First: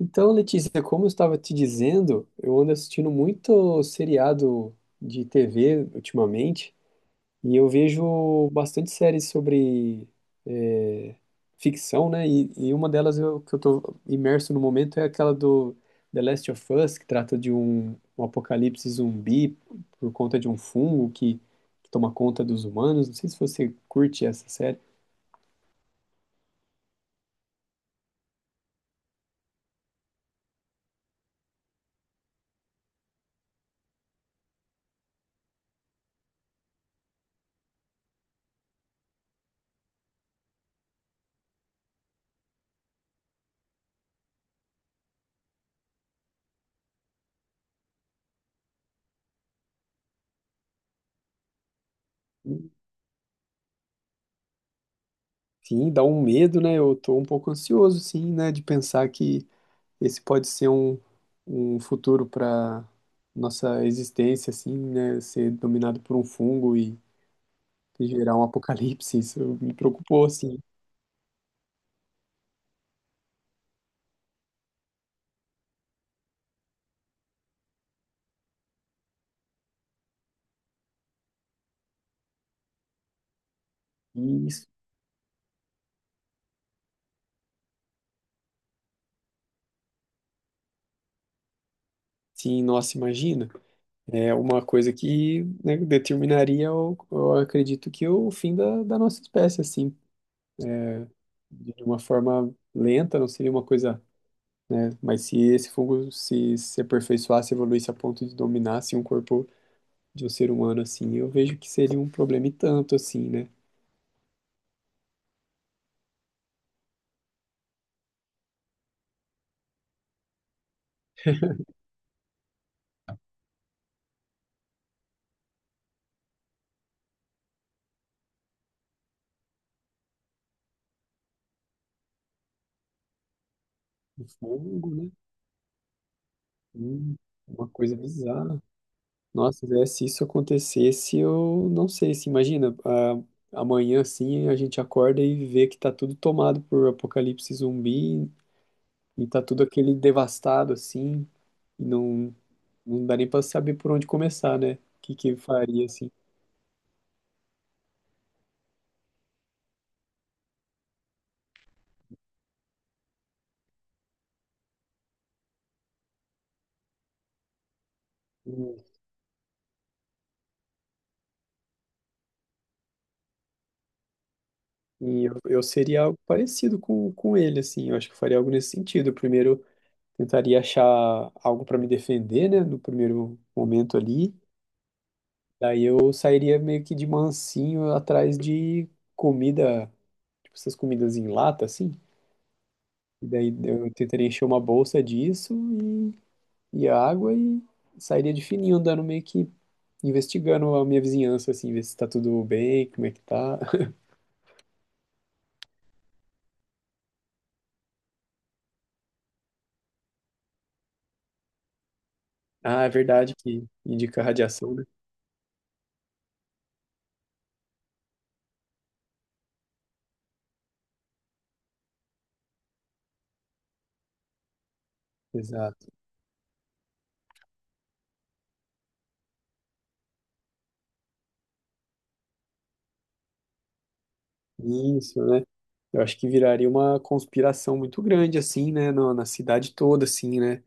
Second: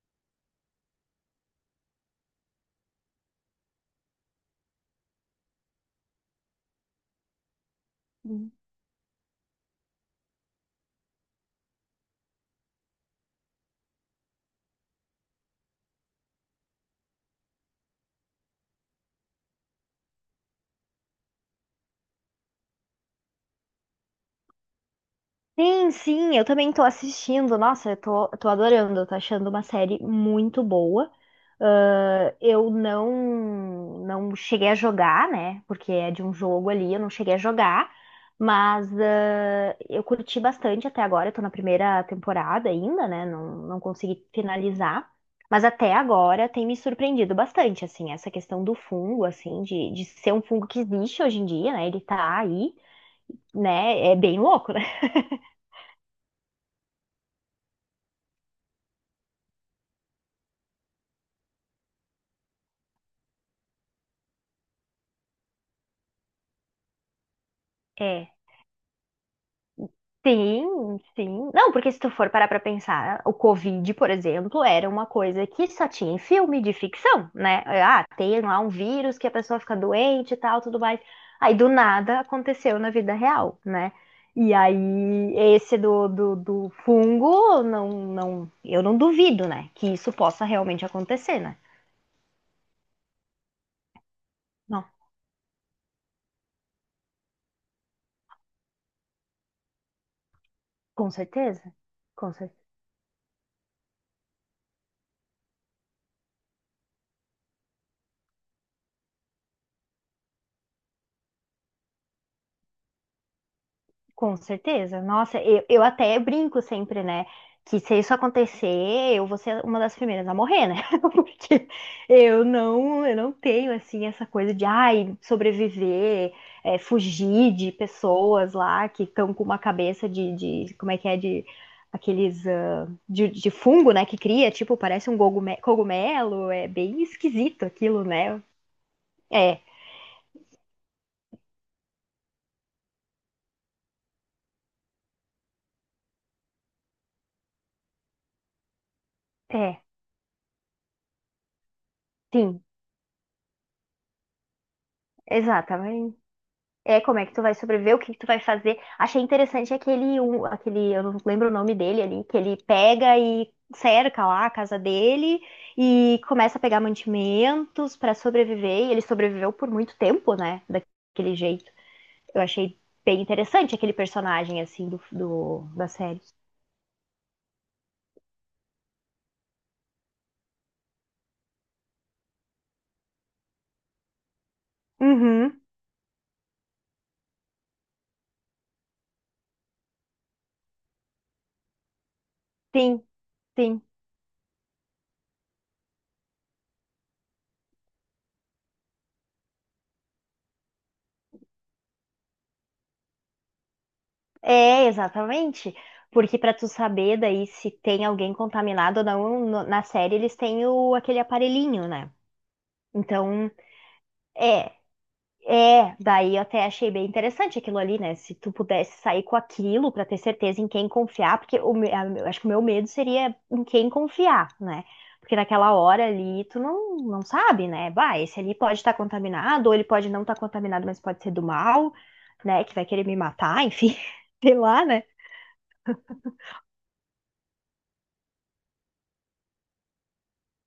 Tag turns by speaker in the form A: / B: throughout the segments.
A: Então, Letícia, como eu estava te dizendo, eu ando assistindo muito seriado de TV ultimamente e eu vejo bastante séries sobre é, ficção, né? E uma delas que eu estou imerso no momento é aquela do The Last of Us, que trata de um apocalipse zumbi por conta de um fungo que toma conta dos humanos. Não sei se você curte essa série.
B: Sim, sim, eu também tô assistindo. Nossa, eu tô adorando, eu tô achando uma série muito boa. Ah, eu não cheguei a jogar, né? Porque é de um jogo ali, eu não cheguei a jogar, mas eu curti bastante até agora. Eu tô na primeira temporada ainda, né? Não, não consegui finalizar. Mas até agora tem me surpreendido bastante, assim, essa questão do fungo, assim, de ser um fungo que existe hoje em dia, né? Ele tá aí, né? É bem louco, né?
A: Sim, dá um medo, né? Eu tô um pouco ansioso, sim, né, de pensar que esse pode ser um futuro para nossa existência, assim, né? Ser dominado por um fungo e
B: É.
A: gerar um apocalipse, isso me preocupou, assim.
B: Sim, sim. Não, porque se tu for parar pra pensar, o Covid, por exemplo, era uma coisa que só tinha em filme de ficção, né? Ah, tem lá um vírus que a pessoa fica doente e tal, tudo mais. Aí do nada aconteceu na vida real, né?
A: E
B: E
A: isso,
B: aí esse do fungo, não, não, eu não duvido, né? Que isso possa realmente acontecer, né?
A: sim, nossa, imagina. É uma
B: Não,
A: coisa que, né, determinaria, acredito que o fim da nossa espécie, assim,
B: com
A: de
B: certeza.
A: uma
B: Com
A: forma
B: certeza.
A: lenta, não seria uma coisa, né? Mas se esse fungo se aperfeiçoasse, evoluísse a ponto de dominar, assim, um corpo de um ser humano, assim, eu vejo que seria um problema e tanto, assim, né?
B: Com certeza. Nossa, eu até brinco sempre, né? Que se isso acontecer, eu vou ser uma das primeiras a morrer, né? Porque eu não tenho, assim, essa coisa de, ai, sobreviver, fugir de pessoas lá que estão com uma cabeça de, como é que é, de aqueles, de fungo, né? Que
A: Do
B: cria, tipo,
A: fogo,
B: parece
A: né?
B: um cogumelo. É bem
A: Hum,
B: esquisito
A: uma coisa
B: aquilo, né?
A: bizarra.
B: É,
A: Nossa, Zé, se isso acontecesse, eu não sei, se imagina, a amanhã assim a gente acorda e vê que tá tudo tomado por apocalipse zumbi e tá tudo
B: é,
A: aquele devastado assim, e não,
B: sim,
A: não dá nem pra saber por onde começar, né? O que que eu faria assim?
B: exatamente. É, como é que tu vai sobreviver, o que que tu vai fazer. Achei interessante aquele, um, aquele, eu não lembro o nome dele ali, que ele pega e cerca lá a casa dele e começa a pegar mantimentos pra sobreviver. E
A: E
B: ele sobreviveu por muito tempo, né? Daquele jeito. Eu achei bem interessante aquele personagem, assim,
A: eu
B: da
A: seria algo
B: série.
A: parecido com ele, assim, eu acho que eu faria algo nesse sentido. Eu primeiro, tentaria achar algo pra me defender, né, no primeiro momento ali.
B: Uhum,
A: Daí eu sairia meio que de mansinho atrás de comida, tipo essas comidas em lata, assim.
B: sim,
A: E daí
B: sim.
A: eu tentaria encher uma bolsa disso e água e sairia de fininho andando meio que investigando a minha vizinhança, assim, ver se tá tudo bem, como é que tá.
B: É, exatamente. Porque pra tu saber daí se tem alguém contaminado ou não, na série eles têm o, aquele aparelhinho, né?
A: Ah, é verdade
B: Então,
A: que indica radiação,
B: é,
A: né?
B: é, daí eu até achei bem interessante aquilo ali, né? Se tu pudesse sair com aquilo pra ter certeza em quem confiar, porque eu acho que o meu medo seria em quem confiar, né? Porque naquela
A: Exato.
B: hora ali tu não sabe, né? Bah, esse ali pode estar contaminado, ou ele pode não estar contaminado, mas pode ser do mal, né? Que vai querer me matar, enfim, sei lá, né?
A: Isso, né? Eu acho que viraria uma conspiração muito grande, assim, né? Na cidade toda, assim, né?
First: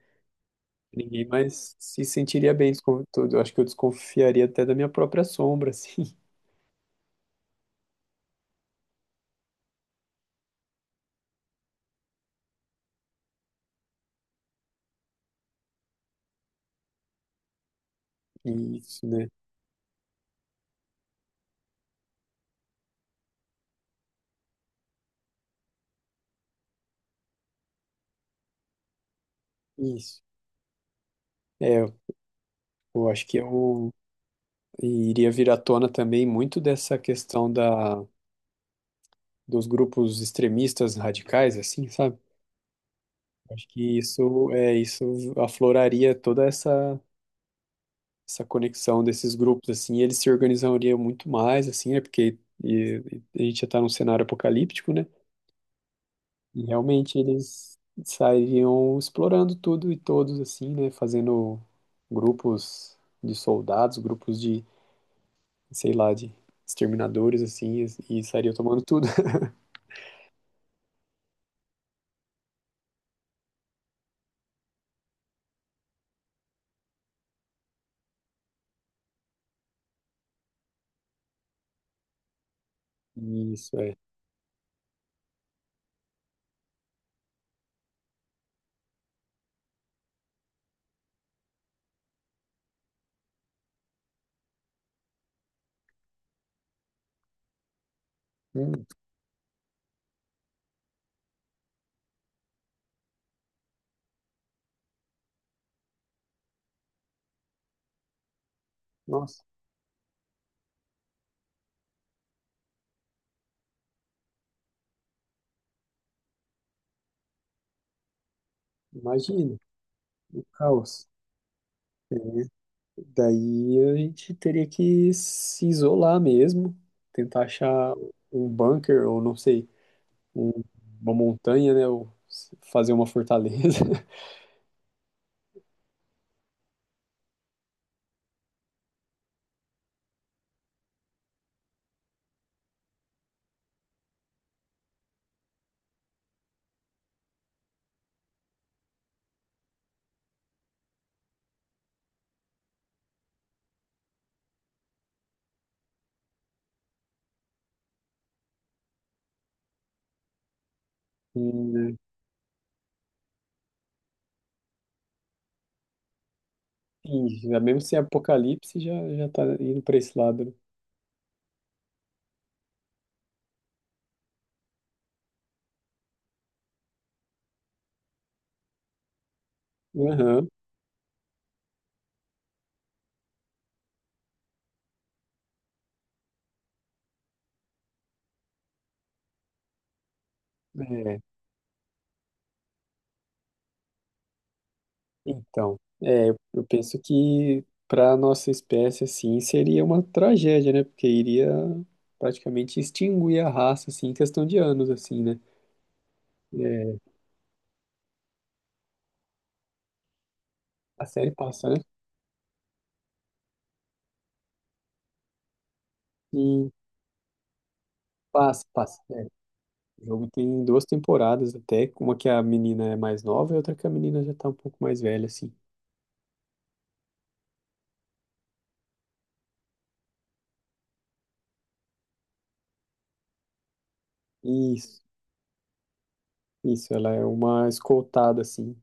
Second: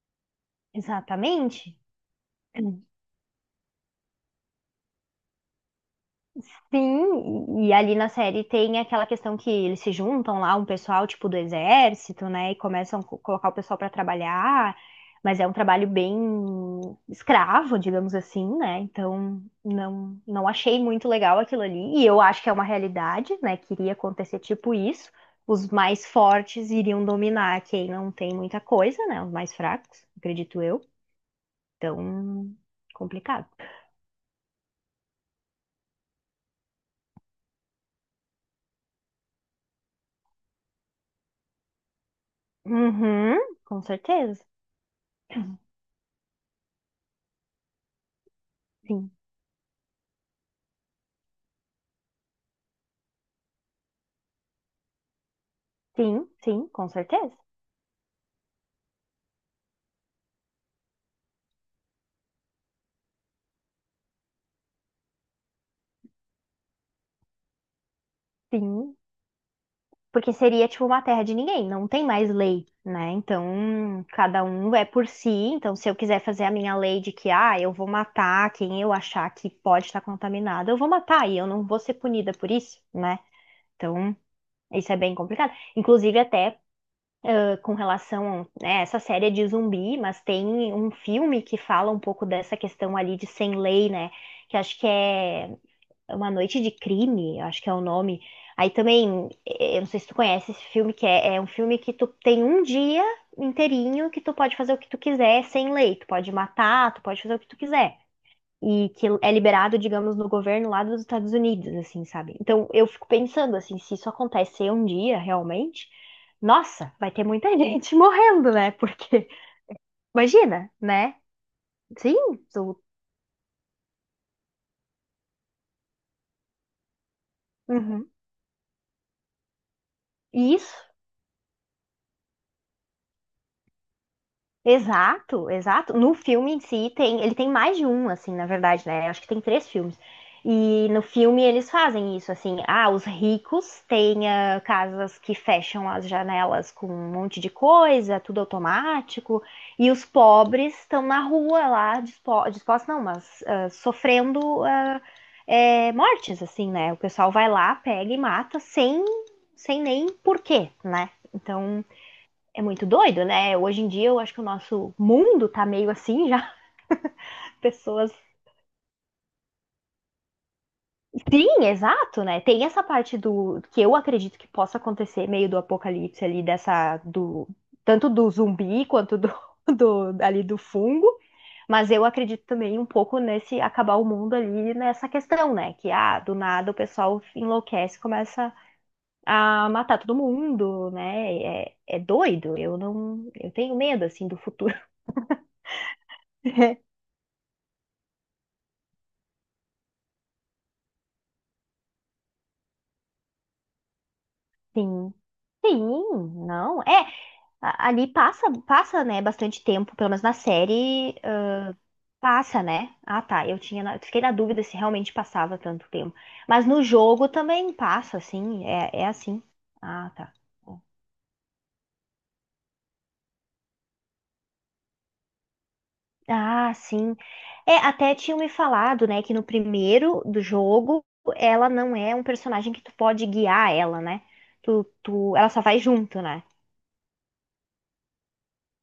A: Ninguém
B: Exatamente.
A: mais se sentiria bem com tudo. Eu acho que eu desconfiaria até da minha própria sombra, assim.
B: Sim, e ali na série tem aquela questão que eles se juntam lá, um pessoal tipo do exército, né, e começam a colocar o pessoal para trabalhar, mas é um trabalho bem escravo, digamos assim, né?
A: Isso, né?
B: Então, não achei muito legal aquilo ali, e eu acho que é uma realidade, né, que iria acontecer tipo isso. Os mais fortes iriam dominar quem não tem muita coisa, né? Os mais fracos,
A: Isso.
B: acredito eu.
A: É,
B: Então,
A: eu acho que
B: complicado.
A: eu iria vir à tona também muito dessa dos grupos extremistas radicais, assim, sabe?
B: Uhum,
A: Acho
B: com
A: que
B: certeza.
A: isso é isso afloraria toda essa conexão
B: Sim.
A: desses grupos, assim, e eles se organizariam muito mais, assim, né? E a gente já está num cenário apocalíptico, né?
B: Sim,
A: E
B: sim, com
A: realmente
B: certeza.
A: eles saíam explorando tudo e todos, assim, né? Fazendo grupos de soldados, grupos de, sei lá, de exterminadores, assim, e saíam tomando
B: Sim,
A: tudo.
B: porque seria tipo uma terra de ninguém, não tem mais lei, né? Então, cada um é por si. Então, se eu quiser fazer a minha lei de que, ah, eu vou matar quem eu achar que pode estar contaminado, eu vou matar e eu não vou ser punida por isso, né?
A: Isso, é.
B: Então, isso é bem complicado. Inclusive, até com relação a né, essa série é de zumbi, mas tem um filme que fala um pouco dessa questão ali de sem lei, né? Que acho que é. Uma Noite de Crime, acho que é o nome. Aí
A: Hum,
B: também, eu não sei se tu conhece esse filme, é um filme que tu tem um dia inteirinho que tu pode fazer o que tu quiser sem lei. Tu pode matar, tu pode fazer o que tu quiser. E que é
A: nossa,
B: liberado, digamos, no governo lá dos Estados Unidos, assim, sabe? Então eu fico pensando, assim, se isso acontecer um dia realmente, nossa, vai ter muita gente morrendo, né? Porque,
A: imagina, o
B: imagina,
A: caos.
B: né? Sim, tu.
A: Daí a gente teria que se isolar mesmo, tentar achar
B: Uhum.
A: um bunker, ou não sei, um-
B: Isso,
A: uma montanha, né? Ou fazer uma fortaleza.
B: exato, exato. No filme em si tem, ele tem mais de um, assim, na verdade, né? Acho que tem três filmes. E no filme eles fazem isso, assim, ah, os ricos têm casas que fecham as janelas com um monte de coisa, tudo automático, e os pobres estão na rua lá, dispostos, não, mas sofrendo mortes, assim, né? O pessoal vai lá, pega e mata sem, sem nem porquê, né?
A: E,
B: Então.
A: né,
B: É muito doido, né? Hoje em dia eu acho que o nosso mundo tá meio assim já.
A: sim, já mesmo sem
B: Pessoas.
A: apocalipse já tá indo para esse lado, né?
B: Sim, exato, né? Tem essa parte do que eu acredito que possa acontecer, meio do apocalipse ali, dessa. Do Tanto do zumbi quanto do, do ali
A: Aham.
B: do fungo. Mas eu acredito também um pouco nesse acabar o mundo ali nessa questão, né? Que do nada o pessoal enlouquece, começa a matar todo mundo,
A: É,
B: né? É, é doido. Eu não, eu tenho medo assim do futuro.
A: então, é, eu penso que para nossa espécie assim seria uma tragédia, né? Porque iria praticamente extinguir a raça assim em questão de anos
B: Sim.
A: assim, né?
B: Sim, não.
A: É,
B: É, ali passa, passa, né, bastante tempo, pelo menos na
A: a
B: série,
A: série passa, né?
B: passa, né? Ah, tá, eu tinha, fiquei na dúvida se realmente passava tanto tempo. Mas
A: E
B: no jogo também passa, assim,
A: passa,
B: é,
A: passa.
B: é
A: É,
B: assim.
A: o
B: Ah,
A: jogo
B: tá.
A: tem duas temporadas até, uma que a menina é mais nova e outra que a menina já tá um pouco mais velha assim.
B: Ah, sim. É, até tinham me falado, né, que no primeiro do jogo ela não é um personagem que tu pode guiar ela, né?
A: Isso,
B: Ela só vai junto, né?
A: isso, ela é uma escoltada assim.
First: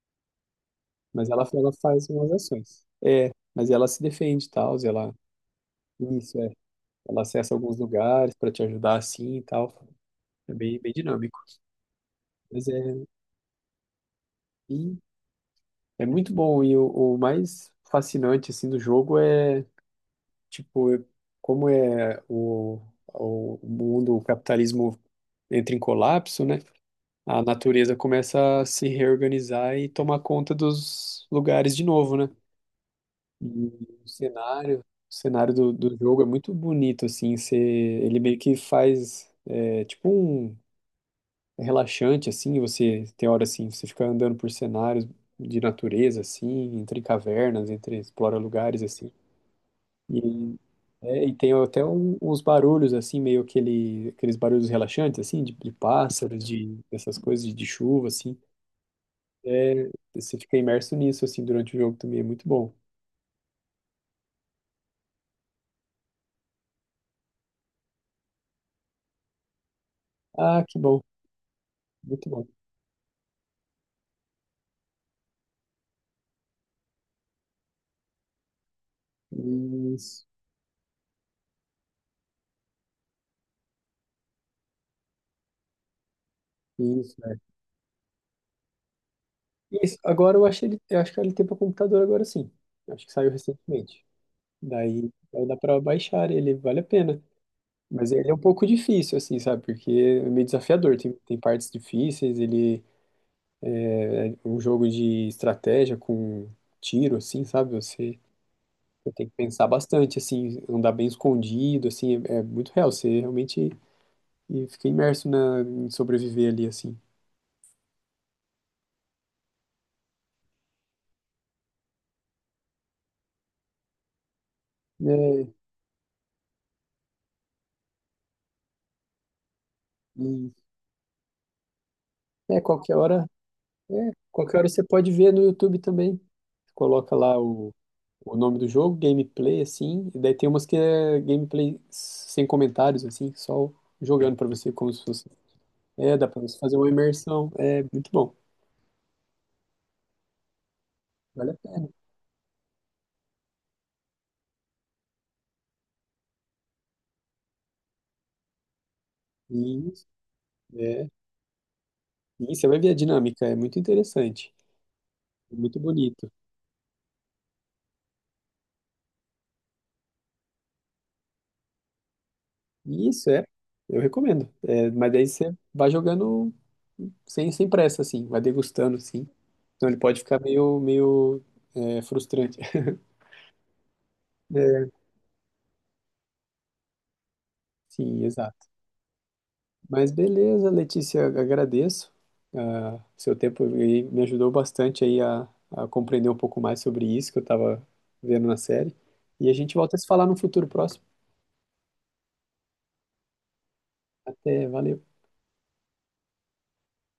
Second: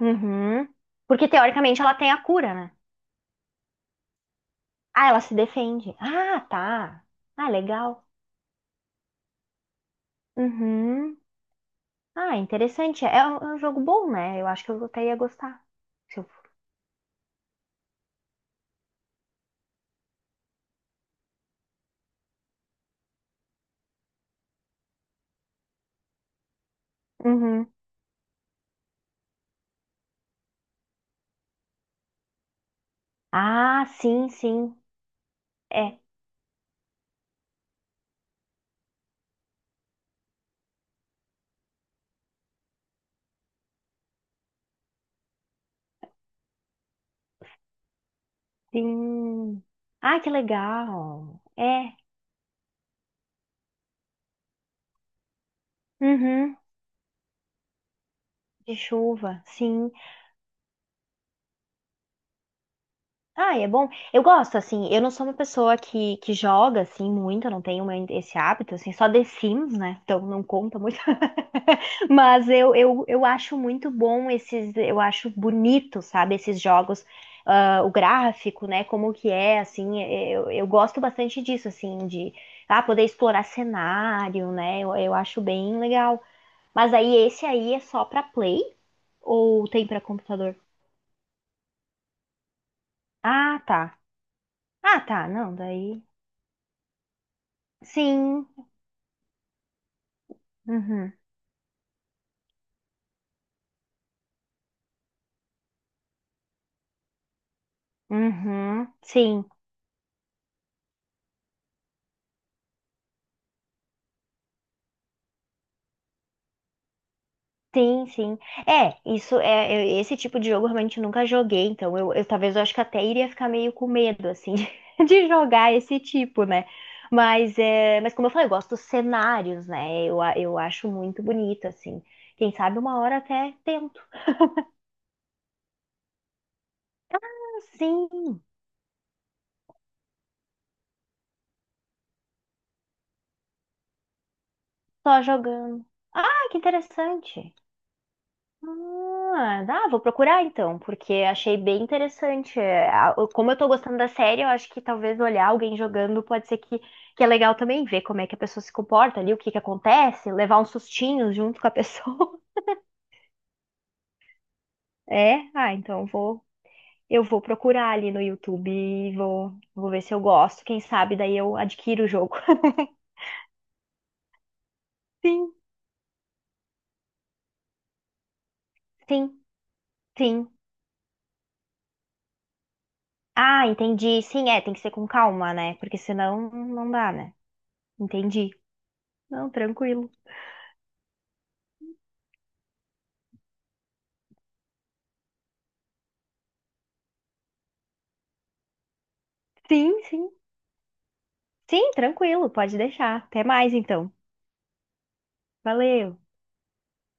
B: Uhum.
A: Mas
B: Porque
A: ela
B: teoricamente ela
A: faz
B: tem a
A: umas
B: cura, né?
A: ações. É, mas ela se defende e tal, e
B: Ah,
A: ela.
B: ela se defende.
A: Isso,
B: Ah,
A: é.
B: tá.
A: Ela
B: Ah,
A: acessa alguns
B: legal.
A: lugares para te ajudar assim e tal. É bem, bem
B: Uhum.
A: dinâmico.
B: Ah,
A: Mas é,
B: interessante. É um jogo bom, né? Eu acho que eu
A: e
B: até ia gostar.
A: é
B: Se eu-
A: muito bom. E o mais fascinante assim do jogo é, tipo, como é o mundo, o capitalismo entra em colapso, né? A
B: Uhum.
A: natureza começa a se reorganizar e tomar conta dos lugares de novo, né? E
B: Ah, sim, sim.
A: o cenário do, do
B: É.
A: jogo é muito bonito, assim, você, ele meio que faz, é, tipo um é relaxante, assim, você tem hora, assim, você fica andando por cenários de natureza, assim, entre cavernas, entre, explora lugares, assim,
B: Sim. Ah, que
A: e, é, e
B: legal.
A: tem até
B: É.
A: uns barulhos, assim, meio aquele, aqueles barulhos relaxantes, assim, de pássaros,
B: Uhum.
A: de, essas coisas, de chuva, assim,
B: De chuva,
A: é,
B: sim.
A: você fica imerso nisso, assim, durante o jogo também, é muito bom.
B: Ah, é bom. Eu gosto, assim. Eu não sou uma pessoa que joga, assim, muito. Eu não tenho esse hábito, assim. Só The Sims, né? Então não
A: Ah, que
B: conta muito.
A: bom, muito bom.
B: Mas eu acho muito bom esses, eu acho bonito, sabe, esses jogos, ah, o gráfico, né, como que é, assim,
A: Isso.
B: eu gosto bastante disso, assim, de poder explorar cenário, né, eu acho bem legal. Mas aí
A: Isso, é.
B: esse aí é só pra Play ou tem
A: Isso.
B: pra
A: Agora eu
B: computador?
A: acho ele, eu acho que ele tem para computador agora sim. Eu acho que saiu
B: Ah, tá.
A: recentemente.
B: Ah, tá,
A: Daí
B: não,
A: dá para
B: daí.
A: baixar ele, vale a pena. Mas ele é um
B: Sim.
A: pouco difícil, assim, sabe? Porque é meio desafiador.
B: Uhum.
A: Tem partes difíceis, ele é um jogo de estratégia com tiro, assim, sabe? Você,
B: Uhum.
A: você tem que
B: Sim.
A: pensar bastante, assim, andar bem escondido, assim, é, é muito real. Você realmente e fica imerso na, em sobreviver ali, assim.
B: Sim, sim. É, isso é, eu- esse tipo de jogo eu realmente nunca joguei, então eu talvez eu acho que até iria ficar meio com medo assim de
A: É,
B: jogar esse tipo, né? Mas é, mas como eu falei, eu gosto dos cenários, né?
A: e,
B: Eu acho muito bonito assim. Quem
A: é,
B: sabe
A: qualquer
B: uma hora
A: hora,
B: até tento.
A: é, qualquer hora você pode ver no YouTube também. Coloca lá o
B: Sim,
A: nome do jogo, gameplay, assim, e daí tem umas que é gameplay sem comentários, assim, só jogando pra você como se
B: só
A: fosse.
B: jogando.
A: É, dá pra
B: Ah,
A: você
B: que
A: fazer uma imersão.
B: interessante.
A: É muito bom.
B: Ah, dá, vou procurar então, porque
A: Vale a
B: achei bem
A: pena.
B: interessante. É, como eu tô gostando da série, eu acho que talvez olhar alguém jogando pode ser que é legal também ver como é que a pessoa se comporta ali, o que que
A: Isso,
B: acontece, levar uns
A: é.
B: sustinhos junto com a pessoa.
A: E você vai ver a dinâmica, é muito interessante.
B: É,
A: É
B: ah,
A: muito
B: então
A: bonito.
B: vou, eu vou procurar ali no YouTube e vou, vou ver se eu gosto. Quem sabe daí eu adquiro o jogo.
A: E isso é, eu recomendo. É, mas daí
B: Sim,
A: você vai jogando sem, sem pressa, assim, vai degustando, assim.
B: sim,
A: Então ele pode ficar
B: sim.
A: meio, meio frustrante.
B: Ah, entendi. Sim, é, tem que ser
A: É,
B: com calma, né? Porque senão não dá, né?
A: sim,
B: Entendi.
A: exato.
B: Não,
A: Mas
B: tranquilo.
A: beleza, Letícia, agradeço seu tempo aí me ajudou bastante aí a compreender um pouco mais sobre isso que eu estava vendo na série. E a gente
B: Sim,
A: volta a se falar
B: sim.
A: no futuro próximo.
B: Sim, tranquilo, pode deixar. Até mais então.
A: Até, valeu.
B: Valeu.